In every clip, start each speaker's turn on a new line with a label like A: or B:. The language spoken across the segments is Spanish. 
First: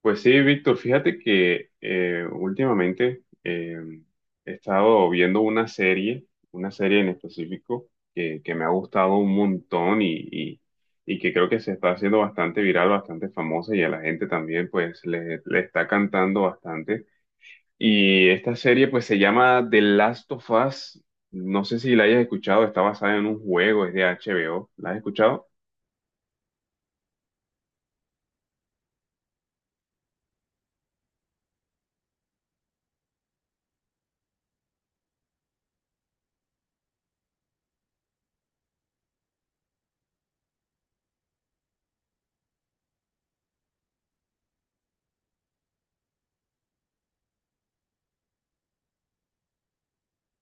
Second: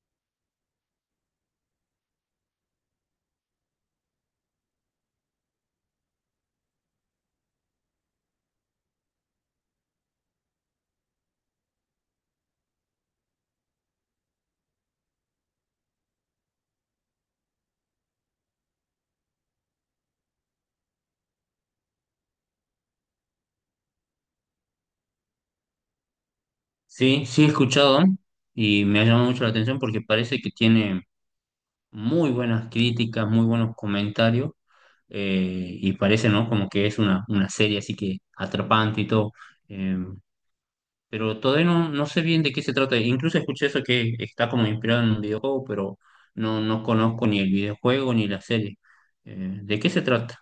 A: Pues sí, Víctor, fíjate que últimamente he estado viendo una serie en específico que me ha gustado un montón y que creo que se está haciendo bastante viral, bastante famosa y a la gente también pues le está cantando bastante. Y esta serie pues se llama The Last of Us, no sé si la hayas escuchado, está basada en un juego, es de HBO, ¿la has escuchado?
B: Sí, sí he escuchado y me ha llamado mucho la atención porque parece que tiene muy buenas críticas, muy buenos comentarios, y parece, ¿no? Como que es una serie así que atrapante y todo. eh, pero todavía no, no sé bien de qué se trata. Incluso escuché eso que está como inspirado en un videojuego, pero no, no conozco ni el videojuego ni la serie. ¿De qué se trata?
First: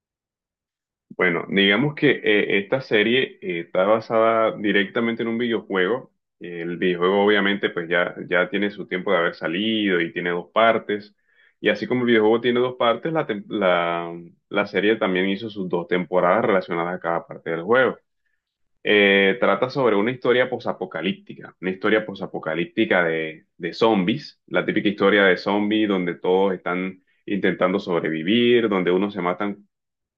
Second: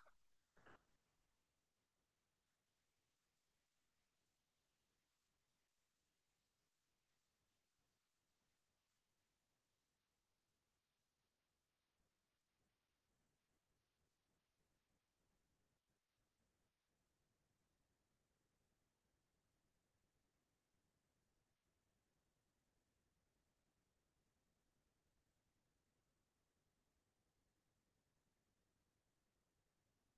A: Bueno, digamos que esta serie está basada directamente en un videojuego. El videojuego obviamente pues ya tiene su tiempo de haber salido y tiene dos partes. Y así como el videojuego tiene dos partes, la serie también hizo sus dos temporadas relacionadas a cada parte del juego. Trata sobre una historia posapocalíptica de zombies, la típica historia de zombies donde todos están intentando sobrevivir, donde unos se matan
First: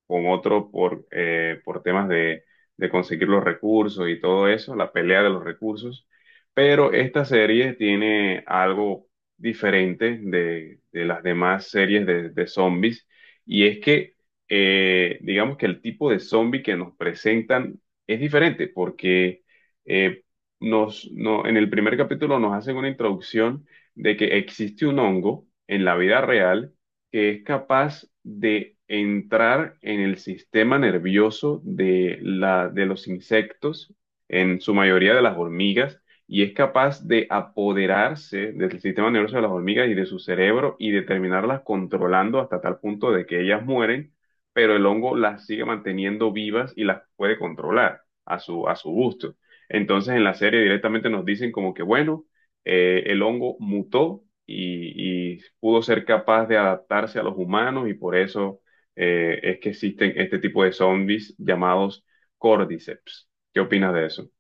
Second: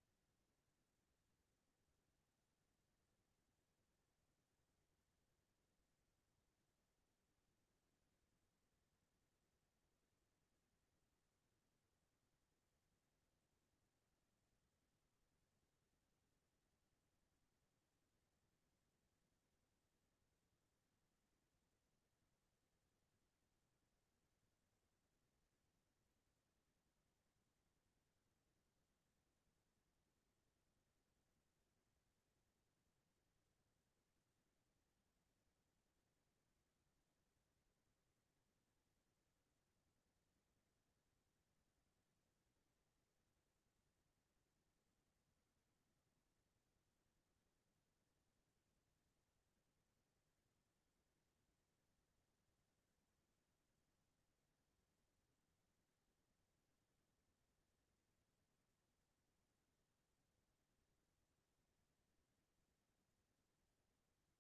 A: con otro por temas de conseguir los recursos y todo eso, la pelea de los recursos. Pero esta serie tiene algo diferente de las demás series de zombies y es que digamos que el tipo de zombie que nos presentan es diferente porque eh, nos, no, en el primer capítulo nos hacen una introducción de que existe un hongo en la vida real que es capaz de entrar en el sistema nervioso de de los insectos, en su mayoría de las hormigas, y es capaz de apoderarse del sistema nervioso de las hormigas y de su cerebro y de terminarlas controlando hasta tal punto de que ellas mueren, pero el hongo las sigue manteniendo vivas y las puede controlar a a su gusto. Entonces en la serie directamente nos dicen como que, bueno, el hongo mutó y pudo ser capaz de adaptarse a los humanos y por eso es que existen este tipo de zombies llamados cordyceps. ¿Qué opinas de eso?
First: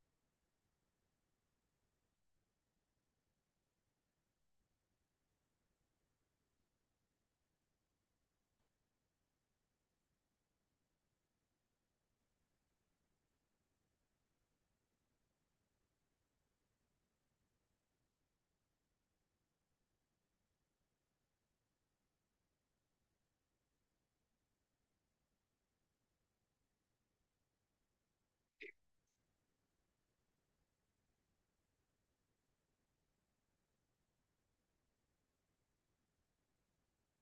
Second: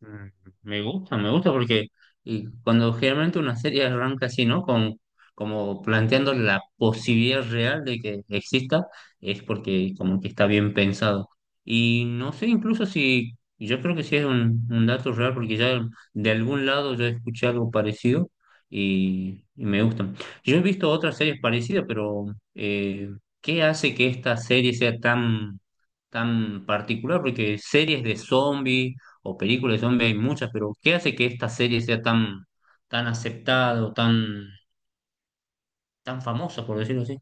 B: Mm. Me gusta porque y cuando generalmente una serie arranca así, ¿no? Como planteando la posibilidad real de que exista, es porque como que está bien pensado. Y no sé incluso si, yo creo que sí es un dato real porque ya de algún lado yo escuché algo parecido y me gustan. Yo he visto otras series parecidas, pero eh, ¿qué hace que esta serie sea tan particular? Porque series de zombies o películas de zombies hay muchas, pero ¿qué hace que esta serie sea tan aceptada o tan famosa, por decirlo así?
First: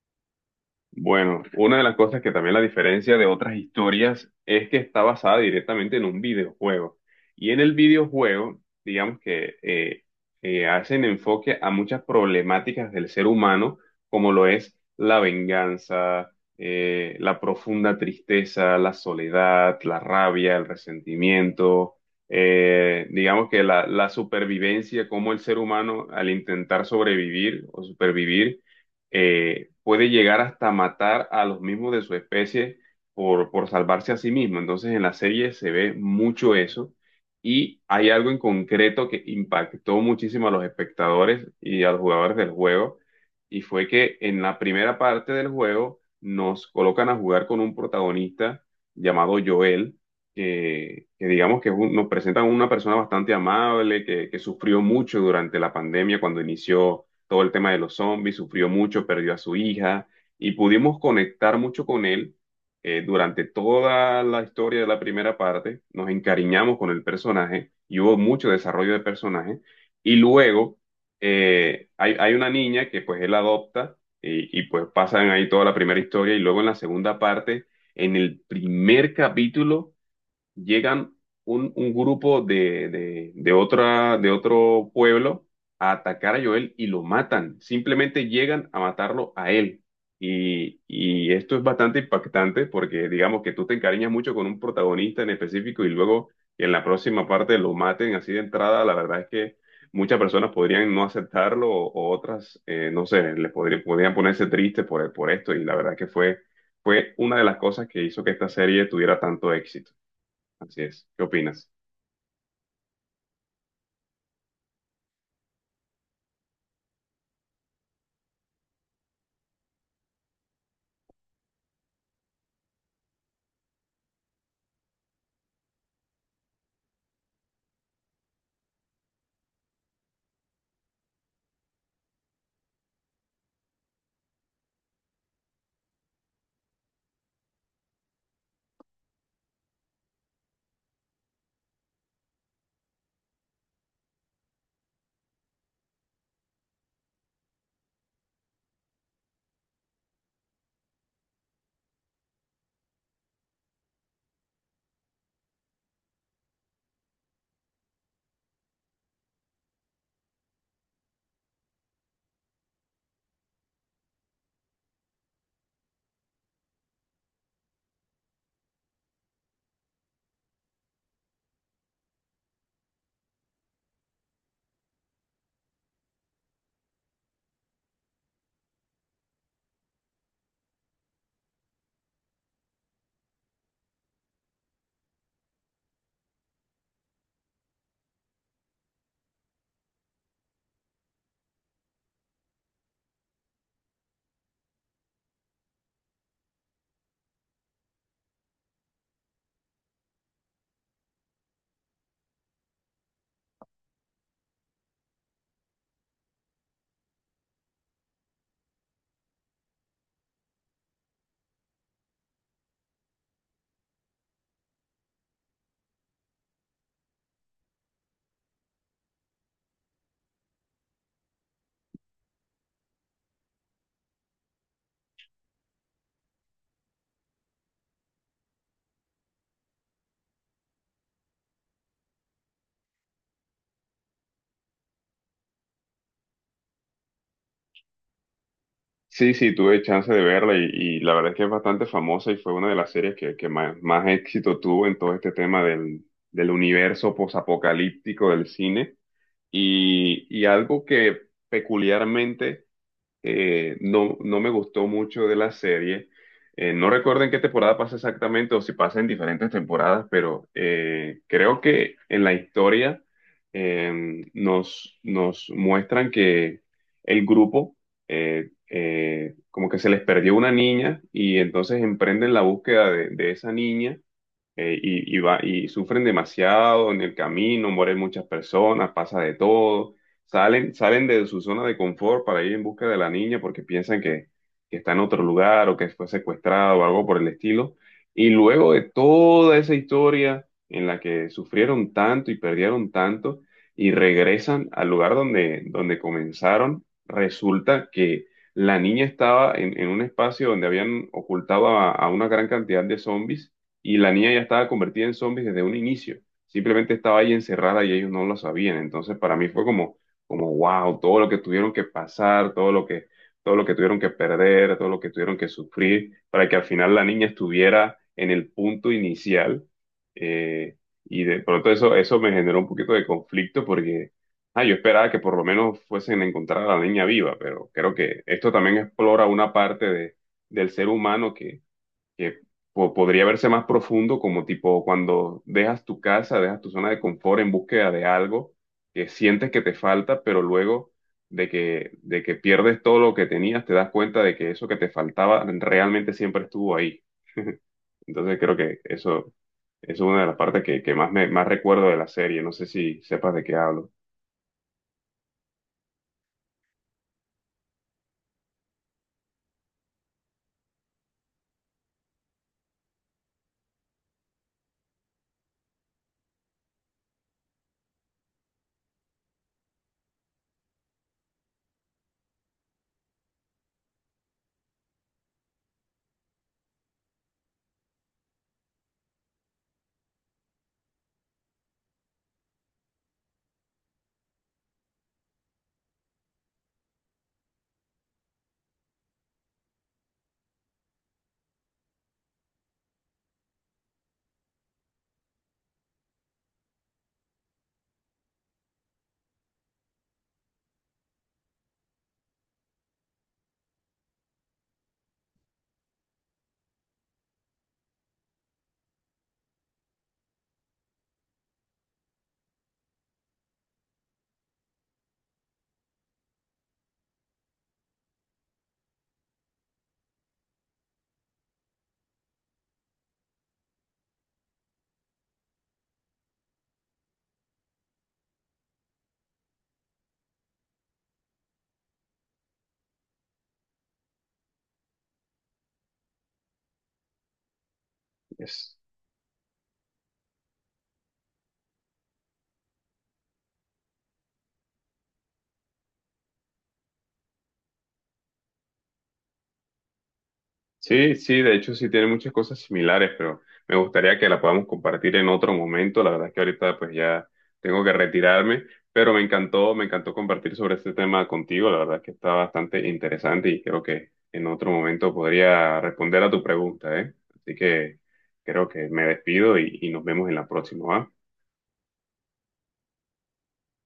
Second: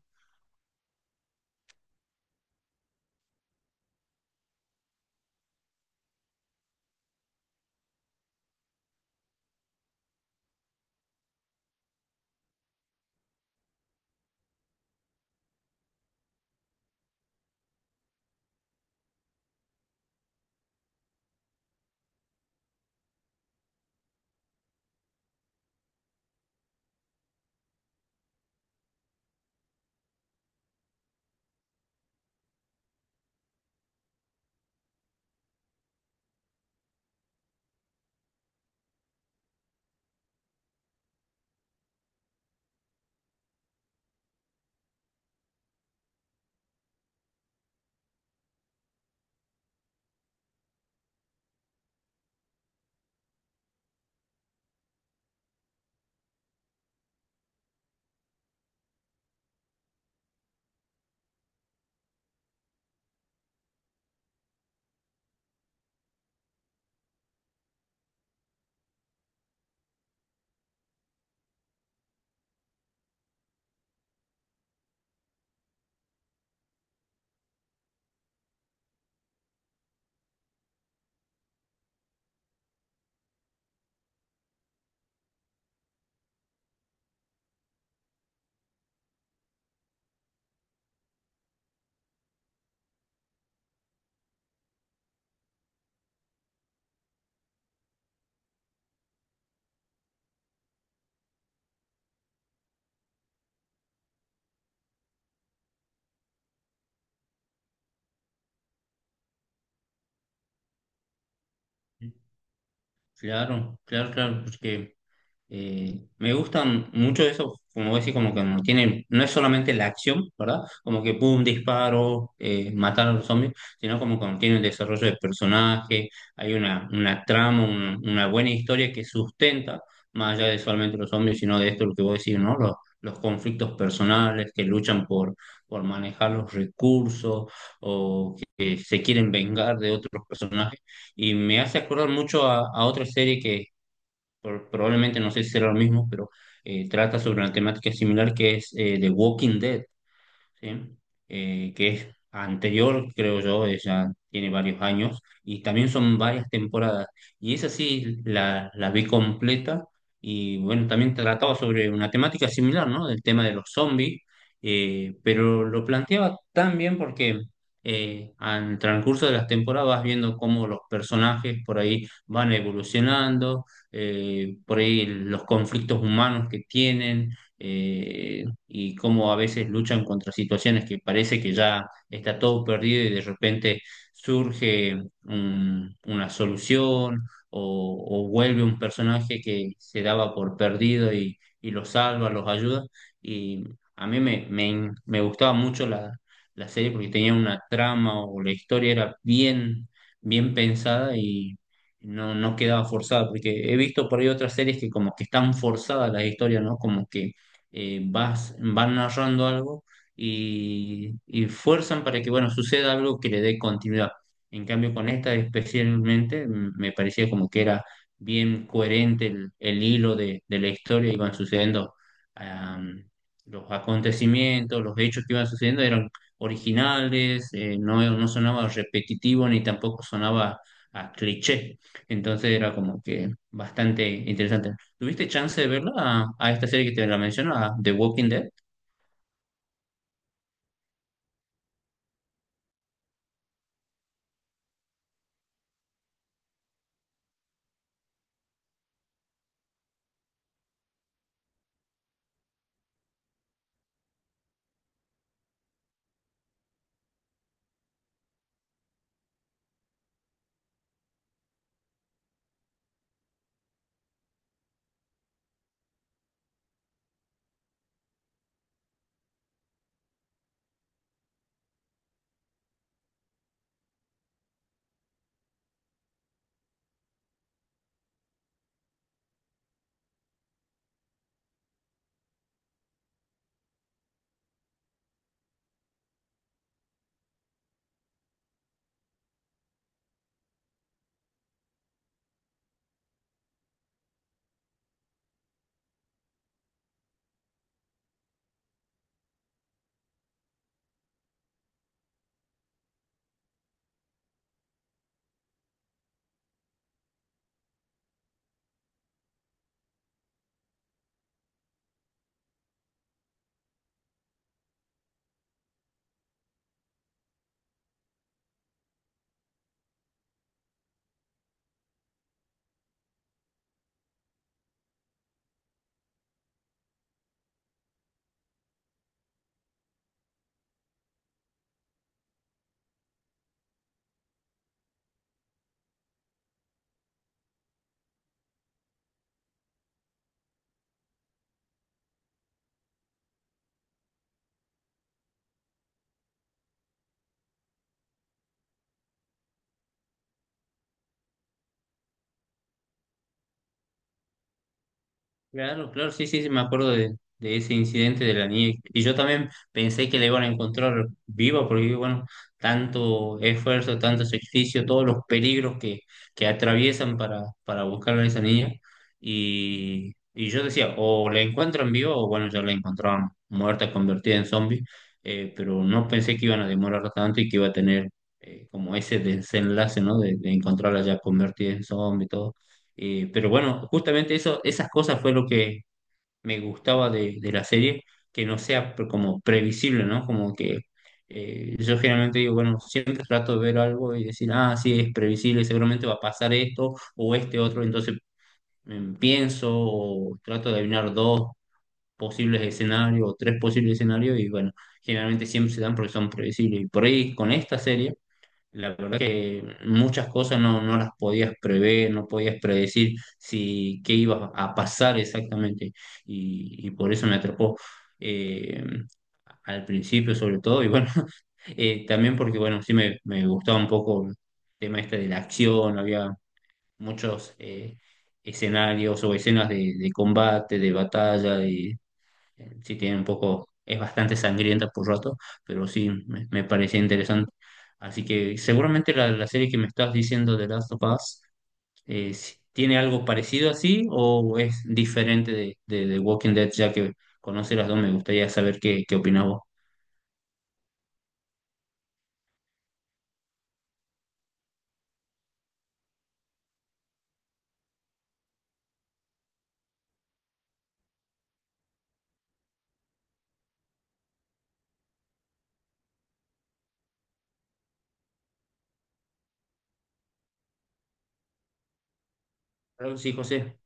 A: Bueno, una de las cosas que también la diferencia de otras historias es que está basada directamente en un videojuego. Y en el videojuego, digamos que hacen enfoque a muchas problemáticas del ser humano, como lo es la venganza, la profunda tristeza, la soledad, la rabia, el resentimiento, digamos que la supervivencia, como el ser humano al intentar sobrevivir o supervivir puede llegar hasta matar a los mismos de su especie por salvarse a sí mismo. Entonces en la serie se ve mucho eso y hay algo en concreto que impactó muchísimo a los espectadores y a los jugadores del juego y fue que en la primera parte del juego nos colocan a jugar con un protagonista llamado Joel. Que digamos que nos presentan una persona bastante amable, que sufrió mucho durante la pandemia cuando inició todo el tema de los zombies, sufrió mucho, perdió a su hija y pudimos conectar mucho con él durante toda la historia de la primera parte, nos encariñamos con el personaje y hubo mucho desarrollo de personaje y luego hay una niña que pues él adopta y pues pasan ahí toda la primera historia y luego en la segunda parte, en el primer capítulo llegan un grupo de otra, de otro pueblo a atacar a Joel y lo matan. Simplemente llegan a matarlo a él. Y esto es bastante impactante porque digamos que tú te encariñas mucho con un protagonista en específico y luego que en la próxima parte lo maten así de entrada, la verdad es que muchas personas podrían no aceptarlo o otras, no sé, les podrían, podrían ponerse tristes por esto y la verdad que fue, fue una de las cosas que hizo que esta serie tuviera tanto éxito. Así es. ¿Qué opinas?
B: Claro, claro, claro, porque me gustan mucho eso, como vos decís. Como que no tienen, no es solamente la acción, ¿verdad? Como que pum, disparo, matar a los zombies, sino como que tiene un desarrollo de personaje, hay una trama, una buena historia que sustenta, más allá de solamente los zombies, sino de esto lo que vos decís, ¿no? Los conflictos personales que luchan por manejar los recursos o que se quieren vengar de otros personajes. Y me hace acordar mucho a otra serie, probablemente no sé si será lo mismo, pero trata sobre una temática similar que es The Walking Dead. ¿Sí? Que es anterior, creo yo, ella tiene varios años, y también son varias temporadas. Y esa sí la vi completa, y bueno, también trataba sobre una temática similar, ¿no? Del tema de los zombies. Pero lo planteaba tan bien porque al transcurso de las temporadas vas viendo cómo los personajes por ahí van evolucionando, por ahí los conflictos humanos que tienen. Y cómo a veces luchan contra situaciones que parece que ya está todo perdido y de repente surge una solución o vuelve un personaje que se daba por perdido y los salva, los ayuda. Y a mí me gustaba mucho la serie porque tenía una trama o la historia era bien pensada y no, no quedaba forzada, porque he visto por ahí otras series que como que están forzadas las historias, ¿no? Como que van narrando algo y fuerzan para que, bueno, suceda algo que le dé continuidad. En cambio, con esta especialmente, me parecía como que era bien coherente el hilo de la historia. Iban sucediendo, am, los acontecimientos, los hechos que iban sucediendo eran originales. No, no sonaba repetitivo ni tampoco sonaba a cliché. Entonces era como que bastante interesante. ¿Tuviste chance de verla a esta serie que te la menciono, a The Walking Dead?
A: Sí, sí, tuve chance de verla y la verdad es que es bastante famosa y fue una de las series que más, más éxito tuvo en todo este tema del universo posapocalíptico del cine. Y algo que peculiarmente no me gustó mucho de la serie. No recuerdo en qué temporada pasa exactamente o si pasa en diferentes temporadas, pero creo que en la historia nos muestran que el grupo, como que se les perdió una niña y entonces emprenden la búsqueda de esa niña y y sufren demasiado en el camino, mueren muchas personas, pasa de todo, salen de su zona de confort para ir en busca de la niña porque piensan que está en otro lugar o que fue secuestrado o algo por el estilo. Y luego de toda esa historia en la que sufrieron tanto y perdieron tanto y regresan al lugar donde, donde comenzaron, resulta que... La niña estaba en un espacio donde habían ocultado a una gran cantidad de zombies y la niña ya estaba convertida en zombie desde un inicio. Simplemente estaba ahí encerrada y ellos no lo sabían. Entonces para mí fue como, como wow, todo lo que tuvieron que pasar, todo lo que tuvieron que perder, todo lo que tuvieron que sufrir para que al final la niña estuviera en el punto inicial. Eh, y de pronto eso, eso me generó un poquito de conflicto porque ah, yo esperaba que por lo menos fuesen a encontrar a la niña viva, pero creo que esto también explora una parte del ser humano que podría verse más profundo, como tipo cuando dejas tu casa, dejas tu zona de confort en búsqueda de algo que sientes que te falta, pero luego de que pierdes todo lo que tenías, te das cuenta de que eso que te faltaba realmente siempre estuvo ahí. Entonces creo que eso es una de las partes que más me, más recuerdo de la serie. No sé si sepas de qué hablo.
B: Claro, claro, sí, sí, sí, me acuerdo de ese incidente de la niña. Y yo también pensé que la iban a encontrar viva, porque bueno, tanto esfuerzo, tanto sacrificio, todos los peligros que atraviesan para buscar a esa niña. Y yo decía, o la encuentran viva, o bueno, ya la encontraban muerta, convertida en zombie. Pero no pensé que iban a demorar tanto y que iba a tener como ese desenlace, ¿no? De encontrarla ya convertida en zombie y todo. Pero bueno, justamente eso, esas cosas fue lo que me gustaba de la serie, que no sea como previsible, ¿no? Como que yo generalmente digo, bueno, siempre trato de ver algo y decir, ah, sí, es previsible, seguramente va a pasar esto o este otro. Entonces pienso o trato de adivinar dos posibles escenarios o tres posibles escenarios y bueno, generalmente siempre se dan porque son previsibles. Y por ahí con esta serie la verdad que muchas cosas no, no las podías prever, no podías predecir si qué iba a pasar exactamente. Y por eso me atrapó, eh, al principio sobre todo. Y bueno, también porque bueno, sí me gustaba un poco el tema este de la acción, había muchos escenarios o escenas de combate, de batalla. De Sí tiene un poco, es bastante sangrienta por rato, pero sí, me parecía interesante. Así que seguramente la serie que me estás diciendo de Last of Us, tiene algo parecido así o es diferente de Walking Dead, ya que conoce las dos, me gustaría saber qué opinas vos.
A: Sí, sí, de hecho sí tiene muchas cosas similares, pero me gustaría que la podamos compartir en otro momento. La verdad es que ahorita pues ya tengo que retirarme, pero me encantó compartir sobre este tema contigo. La verdad es que está bastante interesante y creo que en otro momento podría responder a tu pregunta, ¿eh? Así que creo que me despido y nos vemos en la próxima, ¿va?
B: Claro que sí, José,